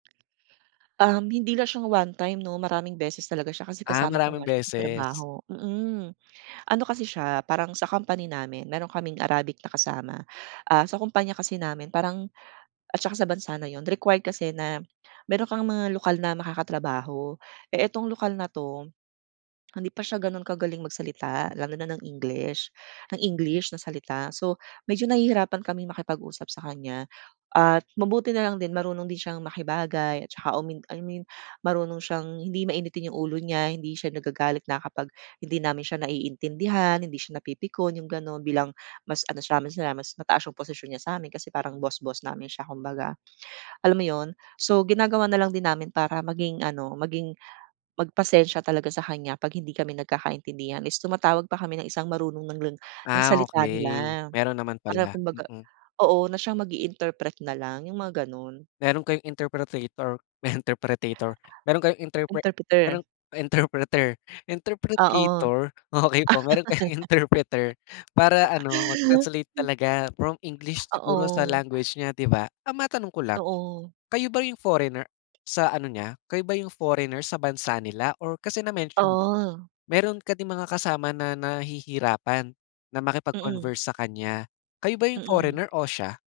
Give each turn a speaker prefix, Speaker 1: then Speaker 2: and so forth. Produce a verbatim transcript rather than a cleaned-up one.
Speaker 1: Um, hindi lang siya one time no maraming beses talaga siya kasi
Speaker 2: Ah,
Speaker 1: kasama ko
Speaker 2: maraming
Speaker 1: nga siya sa
Speaker 2: beses?
Speaker 1: trabaho, mm. Ano kasi siya parang sa company namin meron kaming Arabic na kasama. Ah, sa kumpanya kasi namin parang at saka sa bansa na iyon required kasi na meron kang mga lokal na makakatrabaho. Eh itong lokal na, ito hindi pa siya ganun kagaling magsalita lalo na ng English ng English na salita so medyo nahihirapan kaming makipag usap sa kanya at mabuti nalang din marunong din siyang makibagay at saka, um, I mean marunong siyang hindi mainitin yung ulo niya, hindi siya nagagalit na kapag hindi namin siya naiintindihan, hindi siya napipikon, yung ganun bilang mas ano siya mas mataas ang posisyon niya samin kasi parang boss-boss namin siya kumbaga. Alam mo yun? So ginagawa nalang din namin para maging ano, maging mag pasensya talaga sa kanya pag hindi kami nagkakaintindihan is tumatawag pa kami ng isang marunong ng ling ng
Speaker 2: Ah,
Speaker 1: salita
Speaker 2: okey
Speaker 1: nila.
Speaker 2: meron naman
Speaker 1: Para
Speaker 2: pala,
Speaker 1: kumbaga
Speaker 2: mm.
Speaker 1: oo na siyang mag-interpret na lang yung mga ganun.
Speaker 2: Meron kayong interpreter interpretator meron kayong interpre
Speaker 1: Interpreter?
Speaker 2: merong interpreter
Speaker 1: Oo.
Speaker 2: interpretator okey po meron kayong interpreter, para ano mag translate talaga from English siguro sa
Speaker 1: Oo.
Speaker 2: language nya di ba? Ah, matanong ko lang,
Speaker 1: Oo.
Speaker 2: kayo ba yung foreigner sa ano niya kayo ba yung foreigner sa bansa nila or kasi na mention mo
Speaker 1: Oh.
Speaker 2: meron ka ding mga kasama na nahihirapan na
Speaker 1: Mm.
Speaker 2: makipag-converse sa kanya, kayo ba yung
Speaker 1: Mm.
Speaker 2: foreigner o siya?